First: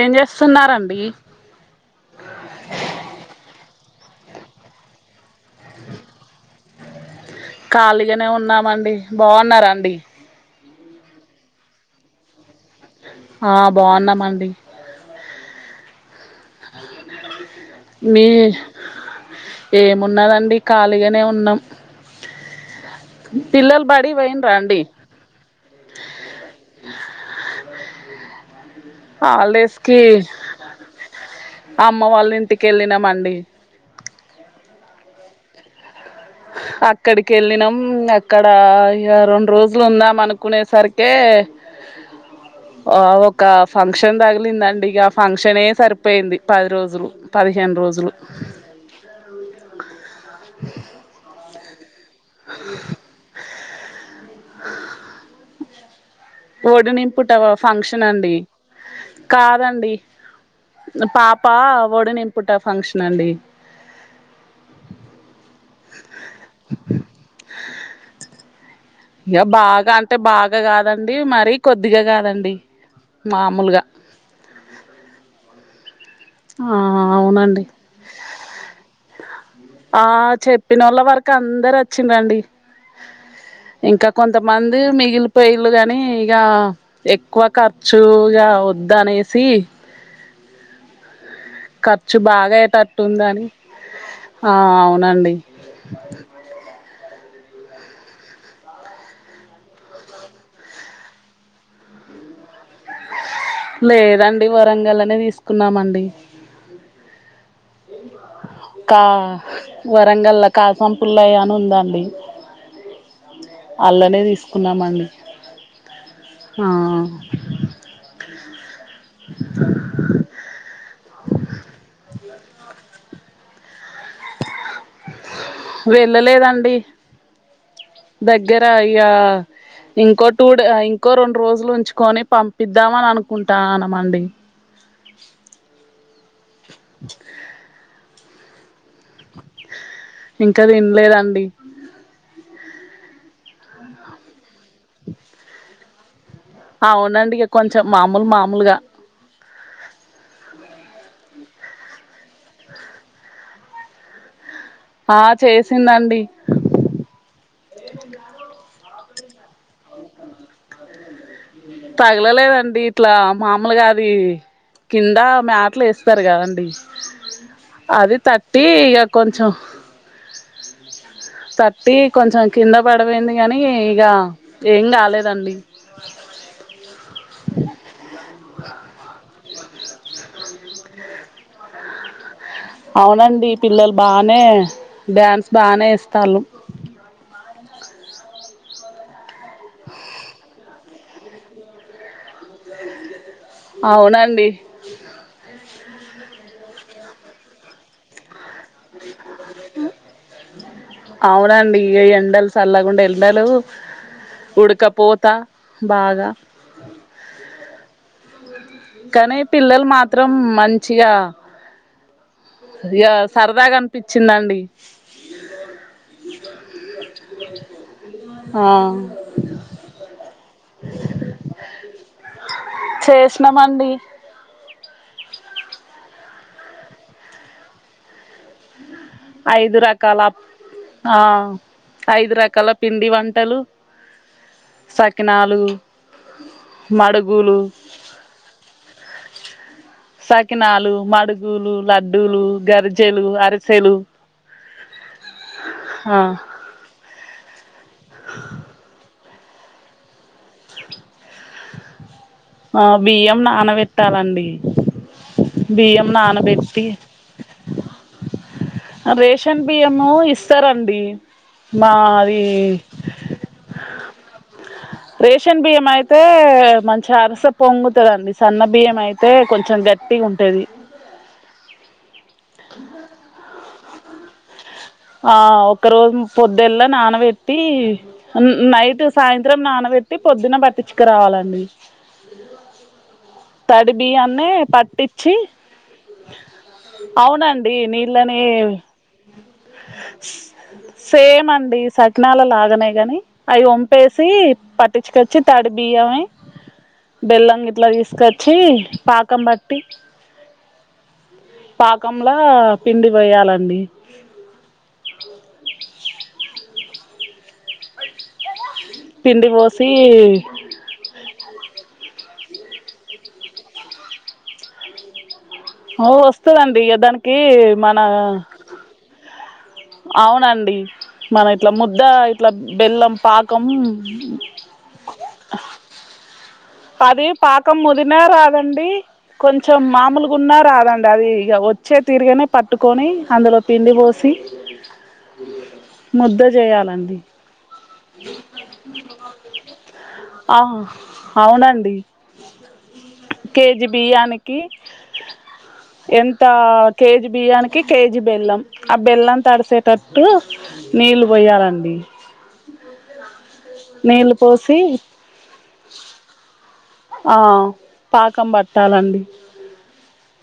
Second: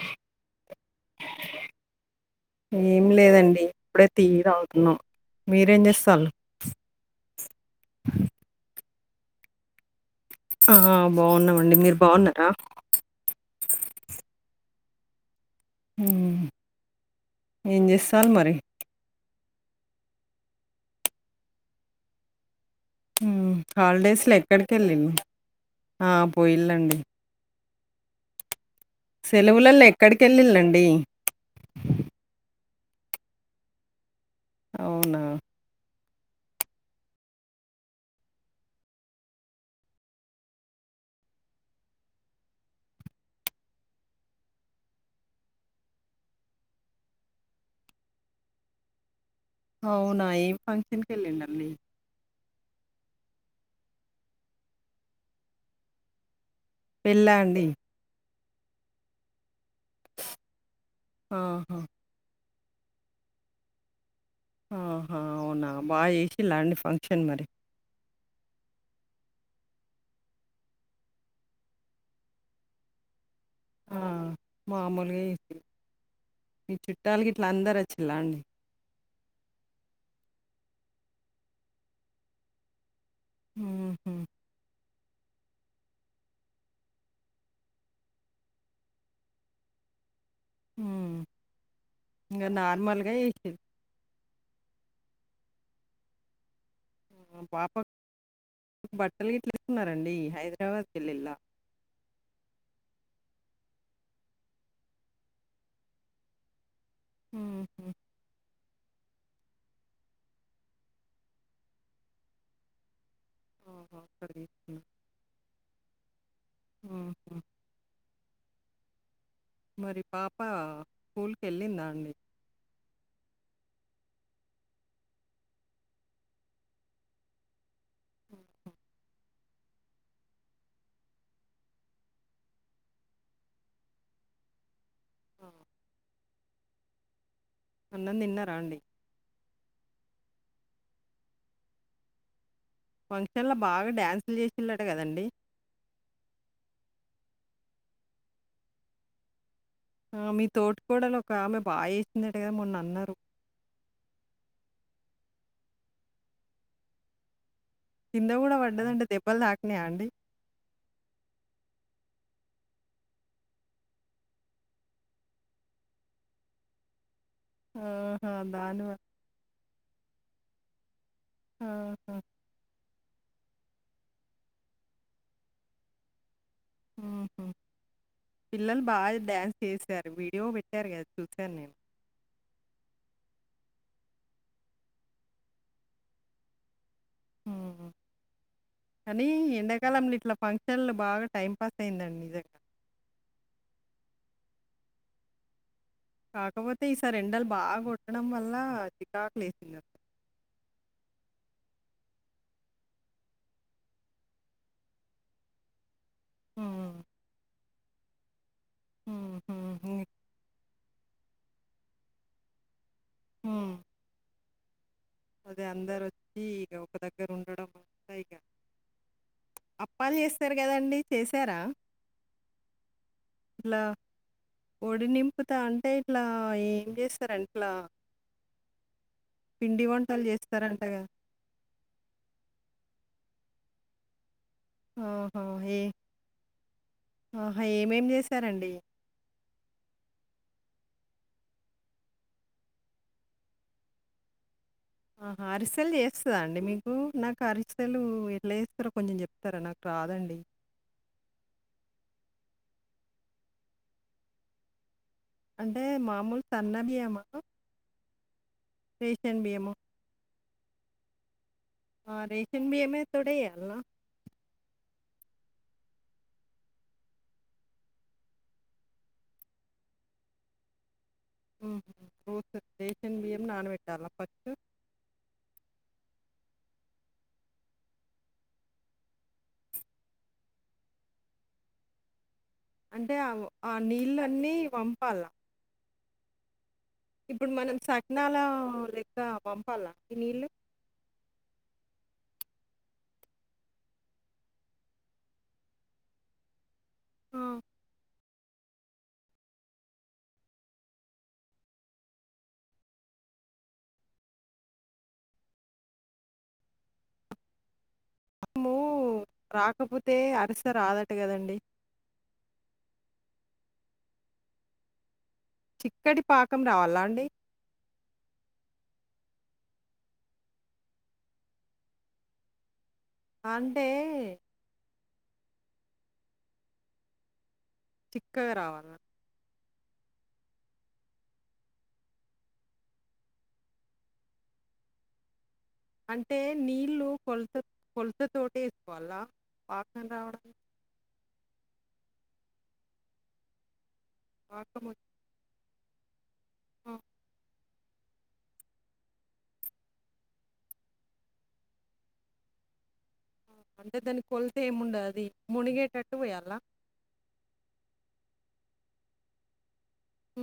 ఏం చేస్తున్నారండి. ఏం లేదండి ఇప్పుడే టీయి తాగుతున్నాం మీరేం చేస్తాళ్ళు. ఖాళీగానే ఉన్నామండి బావున్నారాండి. ఆ బావున్నామండి మీరు బావున్నారా. ఆ బావున్నామ్ అండి. హ్మ్ ఏం మీ. చేస్తాళ్ళు మరి? ఏమున్నాదండి ఖాళీగానే ఉన్నాం. ఉమ్ పిల్లలు బడికి హాలిడేస్ లో పోయిండ్రా ఎక్కడికి అండి వెళ్ళిర్రు. ఆ పోయిలండి. సెలవులల్లా హాలిడేస్కి ఎక్కడికి ఎళ్ళిళండి. అమ్మ వాళ్ళ ఇంటికెళ్ళినం అండి. అవునా. అక్కడికెళ్ళినాం అక్కడ ఇగ రెండు రోజులు ఉందాం అనుకునేసరికె. ఆ ఒక్కా ఫంక్షన్ తగిలిందండి ఇగ ఆ ఫంక్షనే సరిపోయింది పది రోజులు. పదిహేను రోజులు. అవునా ఎం ఫంక్షన్ కెళ్ళిండండి. పెళ్ళా ఒడినింపుటవా అండి? ఫంక్షన్ అండి కాదండి. న పాప ఆహా! వోడునింపుట ఫంక్షన్ అండి ఆహా అవునా బాగ చేసి లాండి ఫంక్షన్ మరి ఇక బాగా అంటే బాగా కాదండి మరీ కొద్దిగా కాదండి మామూలుగా ఆ మామూలుగా ఇ మీ ఆ చుట్టాల్ గిట్లా అవునండి అందరు వచ్చిలా అండి ఆ చెప్పినోళ్ళ వరక అందరు వచ్చిన్రండి ఇంకా హుహు. కొంతమంది మిగిలిపోయిల్ళు గాని ఇగ ఎక్కువ ఖర్చు ఇగా వద్దు అనేసి మ్ ఖర్చు బాగా అయ్యేటట్టుందని చేషిళ్ళు. ఆ అవునండి మ పాపక్ బట్టలు గిట్ల [unintelligible] న్నారండి హైదరాబాద్ కెల్లి ఎల్లా లేదండి వరంగల్లనే తీసుకున్నామండి మ్ కా వరంగల్లా కాసంపుల్లయ అని ఉందాండి ఓహో అల్లనే అక్కడ తీసుకున్నారు తీసుకున్నామండి ఉమ్ హు మరి పాప స్కూల్ కెళ్ళిందా అండి వెళ్ళలేదండి దగ్గర ఇక ఇంకో టూ డే అ ఇంకో రెండు రోజులు ఉంచుకొని పంపిద్దామని అనుకుంటానమండి ఆ అన్నమ్ తిన్నారా అండి ఇంకా తిన్లేదండి ఫంక్షన్ ల బాగా డ్యాన్సులు చేసిలట కదండి అవునండి ఇగ కొంచెం మామూలు మామూలుగా ఆ మీ తోటికోడలు ఒక ఆమె బాచేసిందట కదా మొన్న అన్నారు ఆ చేసిందండి కింద గూడా పడ్డదంట దెబ్బలు తాకినాయా అండి తగలలేదండి ఇట్లా మామూలుగా అది కింద మ్యాట్లు ఎస్తారు గదండి అది ఆహా! తట్టి దానివ ఇగ కొంచం తట్టి ఆహా! కొంచెం కింద పడివోయింది గానీ ఇగ ఏం గాలేదండి హు్ హు్ పిల్లలు బాగా డ్యాన్స్ జేశారు వీడియో పెట్టారు కదా చూశాను నేను అవునండి పిల్లల్ బానే డ్యాన్స్ బానే ఎస్తాలు హ్మ్. కానీ ఎండాకాలంలో ఇట్లా ఫంక్షన్లు బాగా టైం పాస్ అయిందండి నిజంగ అవునండి కాకపోతే ఈసారి రెండలు బాగా కొట్టడం వల్ల చికాకు లేసింది నాక్ అవునండి ఇగ ఈ ఎండల్ సళ్ళగుండా ఎండలు ఉడకపోత బాగా హ్మ్. హ్మ్. కానీ హ్మ్. పిల్లల్ హ్మ్. మాత్రం మంచిగా దిగ సరదాగా అనిపిచ్చిందండి ఒక అందరు వచ్చి ఒక దగ్గర ఉండడం ఇగ ఆ అప్పాల్ జేస్తర్ గదండి జేసారా చేసినంమండి ఒడి నింపుత అంటే ఇట్లా ఏం జేస్తారండి ఇట్లా ఐదు పిండి రకాల వంటలు జేస్తారంటగా? ఆహ్ ఐదు రకాల పిండి వంటలు ఆహా! సకినాలు ఏ మడుగులు ఆహా! ఏమేం జెస్ సరండి సకినాలు మడుగులు లడ్డూలు గరిజెలు అరిసెలు ఆహా అరిసెల్ ఆ చేయోస్తదా అండి మీ కు నాకు అరిషాలూ ఎలా జేస్తారొ కొంచెం చెప్తారా నాకు రాదండి ఆహ్ బియ్యం నానబెట్టాలండి అంటే బియ్యం మామూలు సన్న నానబెట్టి బియ్యమా? రేషన్ బియ్యము ఇస్తరండి మావి తొడేయల్నా రేషన్ బియ్యం అయితే మంచి అరిసె పొంగుతదండి సన్న బియ్యం అయితే కొంచెం గట్ ట్టి ఉంటది ఉమ్ రేషన్ బియ్యం నానబెట్టాల ఫస్ట్ ఆ ఒక రోజు పొద్దెల్ల నానబెట్టి నైట్ సాయంత్రం నానబెట్టి పొద్దున బట్టించ్చుక రావాలండి అంటే అగొ తడి బియ్యాన్ని పట్టిచ్చి ఇప్పుడు మనం సగనాల లెక్క పంపాలా అండి నీళ్ళు సేమ్ అండి సకినాల లాగనే గని అవి వొంపేసి పట్టించుకొచ్చి తడి బియ్యమె ఆ! బెల్లం ఇట్లా తీస్కొచ్చి పాకం బట్టి పాకంలా పిండి బోయాలండి పాకమో పిండి పోసి రాకపోతే అరిస రాదంట కదండి ఔ చిక్కటి పాకం వస్తదండి ఇగ రావాలా అండి? దానికి మన అవునండి మన ఇట్ల ముద్ద ఇట్ల బెల్లం పాకం అంటే పది పాకం ముదిరినా చిక్కగా రాదండి రావాలా? కొంచెం మామూల్గున్నా రాదండి అది ఇగ వచ్చే తిరుగానే పట్టుకొని అందులో పిండి పోసి అంటే ముద్ద నీళ్ళు చేయాలండి కొల్త కొల్తతోటి ఏస్కోవాలా పాకం రావడా ఆహ్ అవునండి కేజీ బియ్యానికి పాకం వచ్చి- ఎంతా ఆ! కేజీ బియ్యానికి కి కేజీ బెల్లం ఆ బెల్లం తడిసేటట్టు నీళ్ళు పోయాలండి అ-అంటే నీళ్ళు దానికొల్తే పోసి ఏముండది మునిగేటట్టు పోయాలా ఆ పాకం బట్టాలండి ఆహ్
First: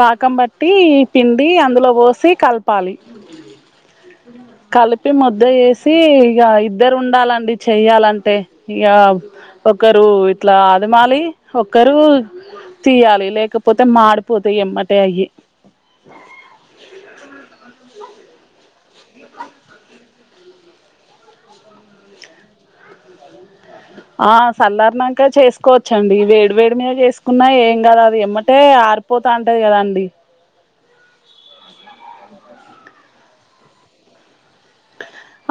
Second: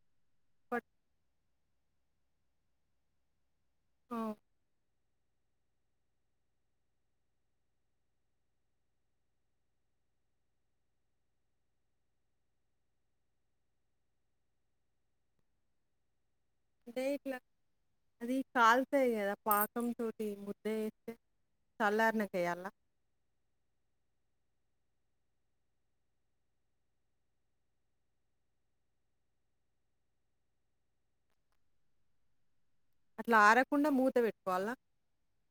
పాకం బట్టి పిండి అందులో పోసి కల్పాలి ఆ! కల్ ప్పి ముద్ద జేసి ఇక ఇద్దరు ఉండాలండి చెయ్యాలంటే ఇక ఒకరు ఇట్లా అదమాలి ఒకరు తీయాలి లేకపోతే మాడి పోతే ఎమ్మటే అయ్యి అంటే ఇట్లా అది కాల్తయ్ కదా పాకం తో ముద్ద చేస్తే సల్లారినాక చెయ్యల్న ఆ సల్లారనాక చేస్కోవచ్చండి వేడివేడి మీద చేస్కున్నా ఏం కదా అది ఎమ్మటే ఆరు పోతాంటది కద అండి అట్లా ఆరకుండా మూత పెట్టుకోవాల్నా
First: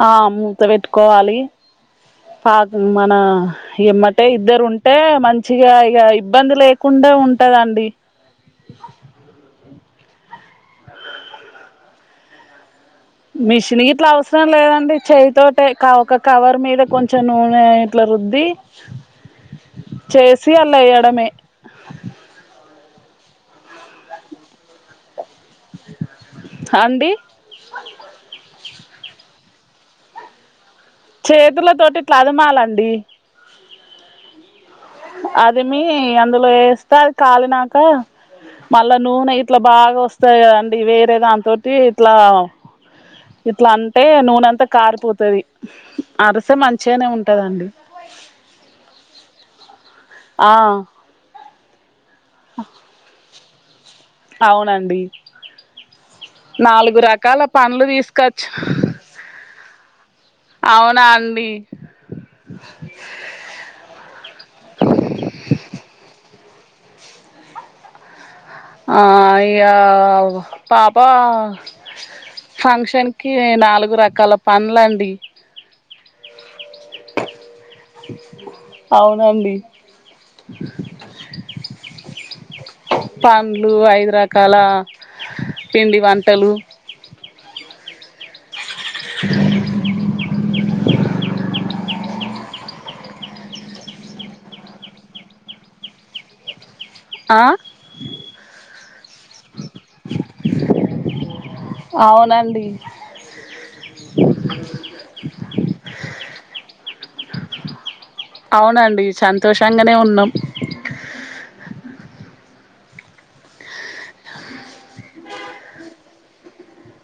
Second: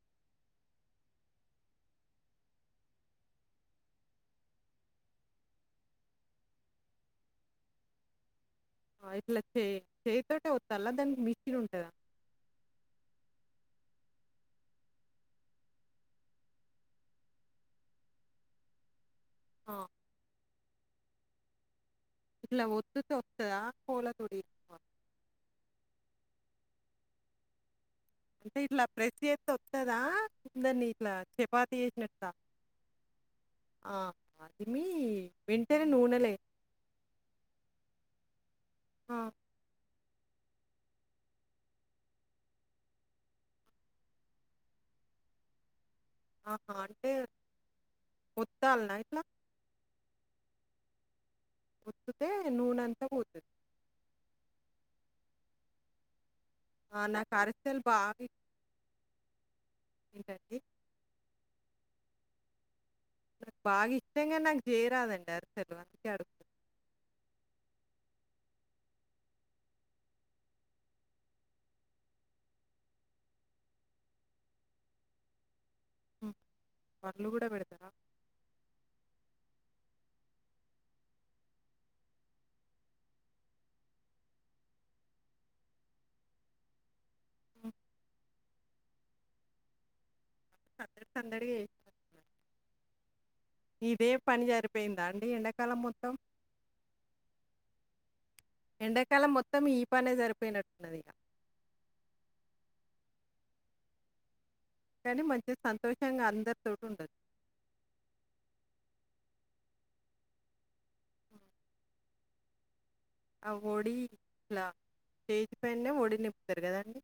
ఆ మూత పెట్టుకోవాలి పాపు మన ఎమ్మటే ఇద్దరుంటే మంచిగా ఇగ ఇబ్బంది లేకుండా ఉంటదండి ఆ ఇట్లా చే చేయ్తోటే ఓత్తలా దానికి మిషినుంటదా మిషన్ గిట్లా అవసరం లేదండి చేయ్తోటే క ఒక కవర్ మీద కొంచెం నూనె ఇట్లా రుద్ది ఆ చేసి అళ్లేయ్యడమే ఇట్లా ఒత్తుతే ఒత్తుదా కోలతొటి అండి అంటే ఇట్లా ప్రెస్ చేస్తె ఓస్తదా ఉందని ఇట్లా చపాతి చేతులతోటి ఇట్లా చేసినట్టుగా అదమాలండి ఆ ఆదిమీ అదిమీ అందులో ఏస్తే కాలినాక మళ్ళా ఆ! నూనె ఇట్ల బాగ ఓస్తే సరే అండి వేరే దాన్తోటి ఇట్లా ఇట్లా అంటే నూనె అంతా కారిపోతది అరిసె ఆహా మంచిగానే అంటే ఉంటదండి ఓత్తల్నా ఇట్లా ఆ ఓత్తుతే నూనంతా పో అవ్నండి నాలుగు ఆ! నాకు రకాల అరిసెలు పనులు బాగా తీస్కోకొచ్చి ఎంటండి అవునా అండి నాకు బాగిష్టంగని నాకు చేయరాదండి అరిసెలు అందుకే అడుగుతున్నా ఆ ఇగ పాపా ఫంక్షన్కి నాలుగు రకాల పన్లండి హ్మ్. వాళ్ళు గూడా పెడతారా? ఔనండి పండ్లు ఐద్రకాల పిండి వంటలు హ్ సందడి సందడే ఇదే పనిసరిపోయిందా అండి ఎండాకాలం మొత్తం ఆ ఎండాకాలం మొత్తం ఈ పనే సరిపోయ్నట్టున్నది ఇగ అవునండి కానీ మంచి సంతోషంగా అందరితోటి ఉండొచ్చు అవునండి సంతోషంగనే ఉన్నాం హ్మ్. ఆ వడి ఇలా స్టేజ్ పైనే వడి నింపుతరు కదండి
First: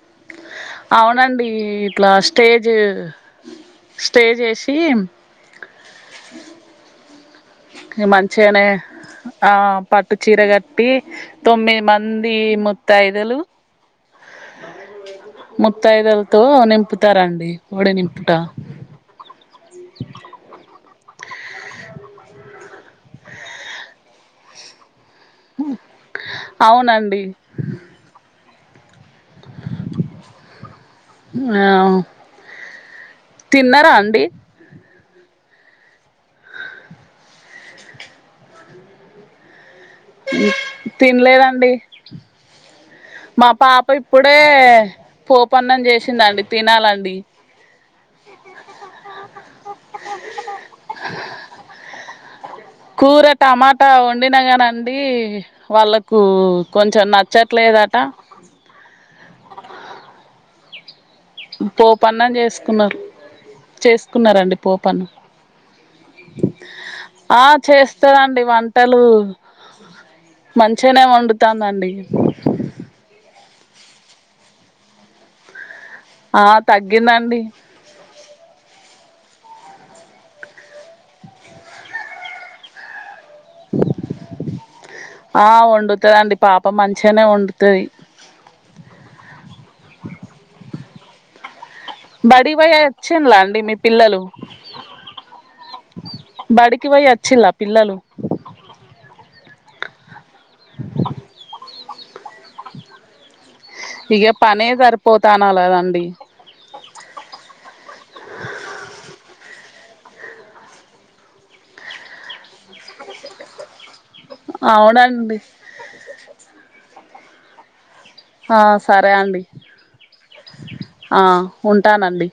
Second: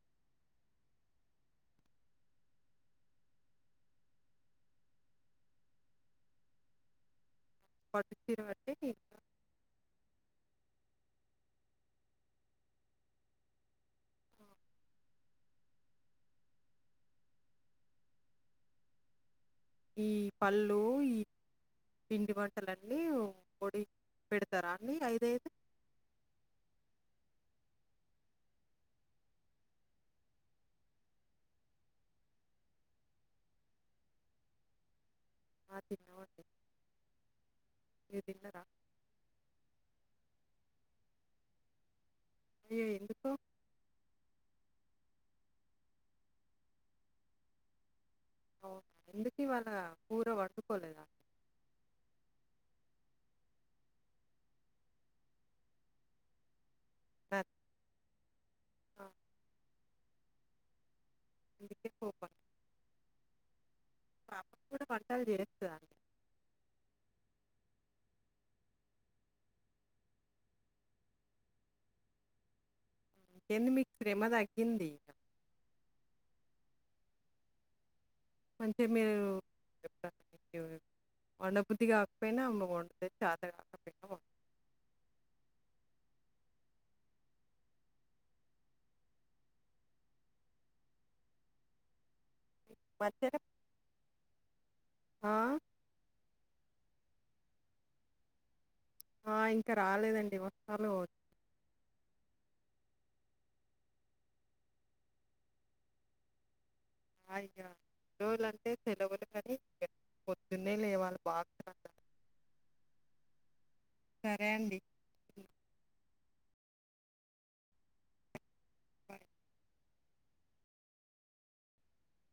అవునండి ఇట్లా స్టేజ్ స్టేజ్వేసి ఈ పట్టు చీర మంచిగనే కట్టి ఆ పట్టు చీర గట్టి తొమ్మిది మంది ముత్తైదులు ముత్తయిదులతో నింపుతారండి ఒడి నింపుట ఈ పళ్ళు ఈ పిండి వంటల అన్నీ పొడి పెడతారా అన్ని ఐదఐదు అవునండి ఆ తిన్నర అండి ఆ తిన్నం అండి మీరు తిన్నరా తిన్లేదండి అయ్యో ఎందుకు మా పాప ఇప్పుడే పోపన్నం చేసిందండి తినాలండి అవునా ఎందుకు ఇవాళ కూర వండుకోలేదా కూర టమాటా వండిన కానండి వాళ్ళకు కొంచెం నచ్చట్లేదట అ అందుకే పోపన్నం కోపం. చేసుకున్నారు చెస్ పాప కూడా వంటలు చేత్తదా ఆ చేస్తదండి వంటలు మంచిగనే వండుతాందండి ఎంది మీకు శ్రమ తగ్గింది ఆ తగ్గిందండి మంచిగా మీరు వండబుద్ది కాకపోయినా ఆమె వండుతది చాత కాకపోయినా వండు ఆ వండుతది అండి పాప మంచిగనే వండుతది బడివోయి వండి వచ్చింలా మంచిగానే అండి మీ పిల్లలు ఆ బడికి వోయి వచ్చిల్ల పిల్లలు ఆ ఇంకా రాలేదండి వస్తలు గావో ఇగ పనే సరిపోతానలదండి అయ్యా రోజు అంటే సెలవులు కానీ పొద్దున్న లేవాలి బాగా సరే అండి. అవునండి ఆ సరే అండి ఆ ఉంటానండి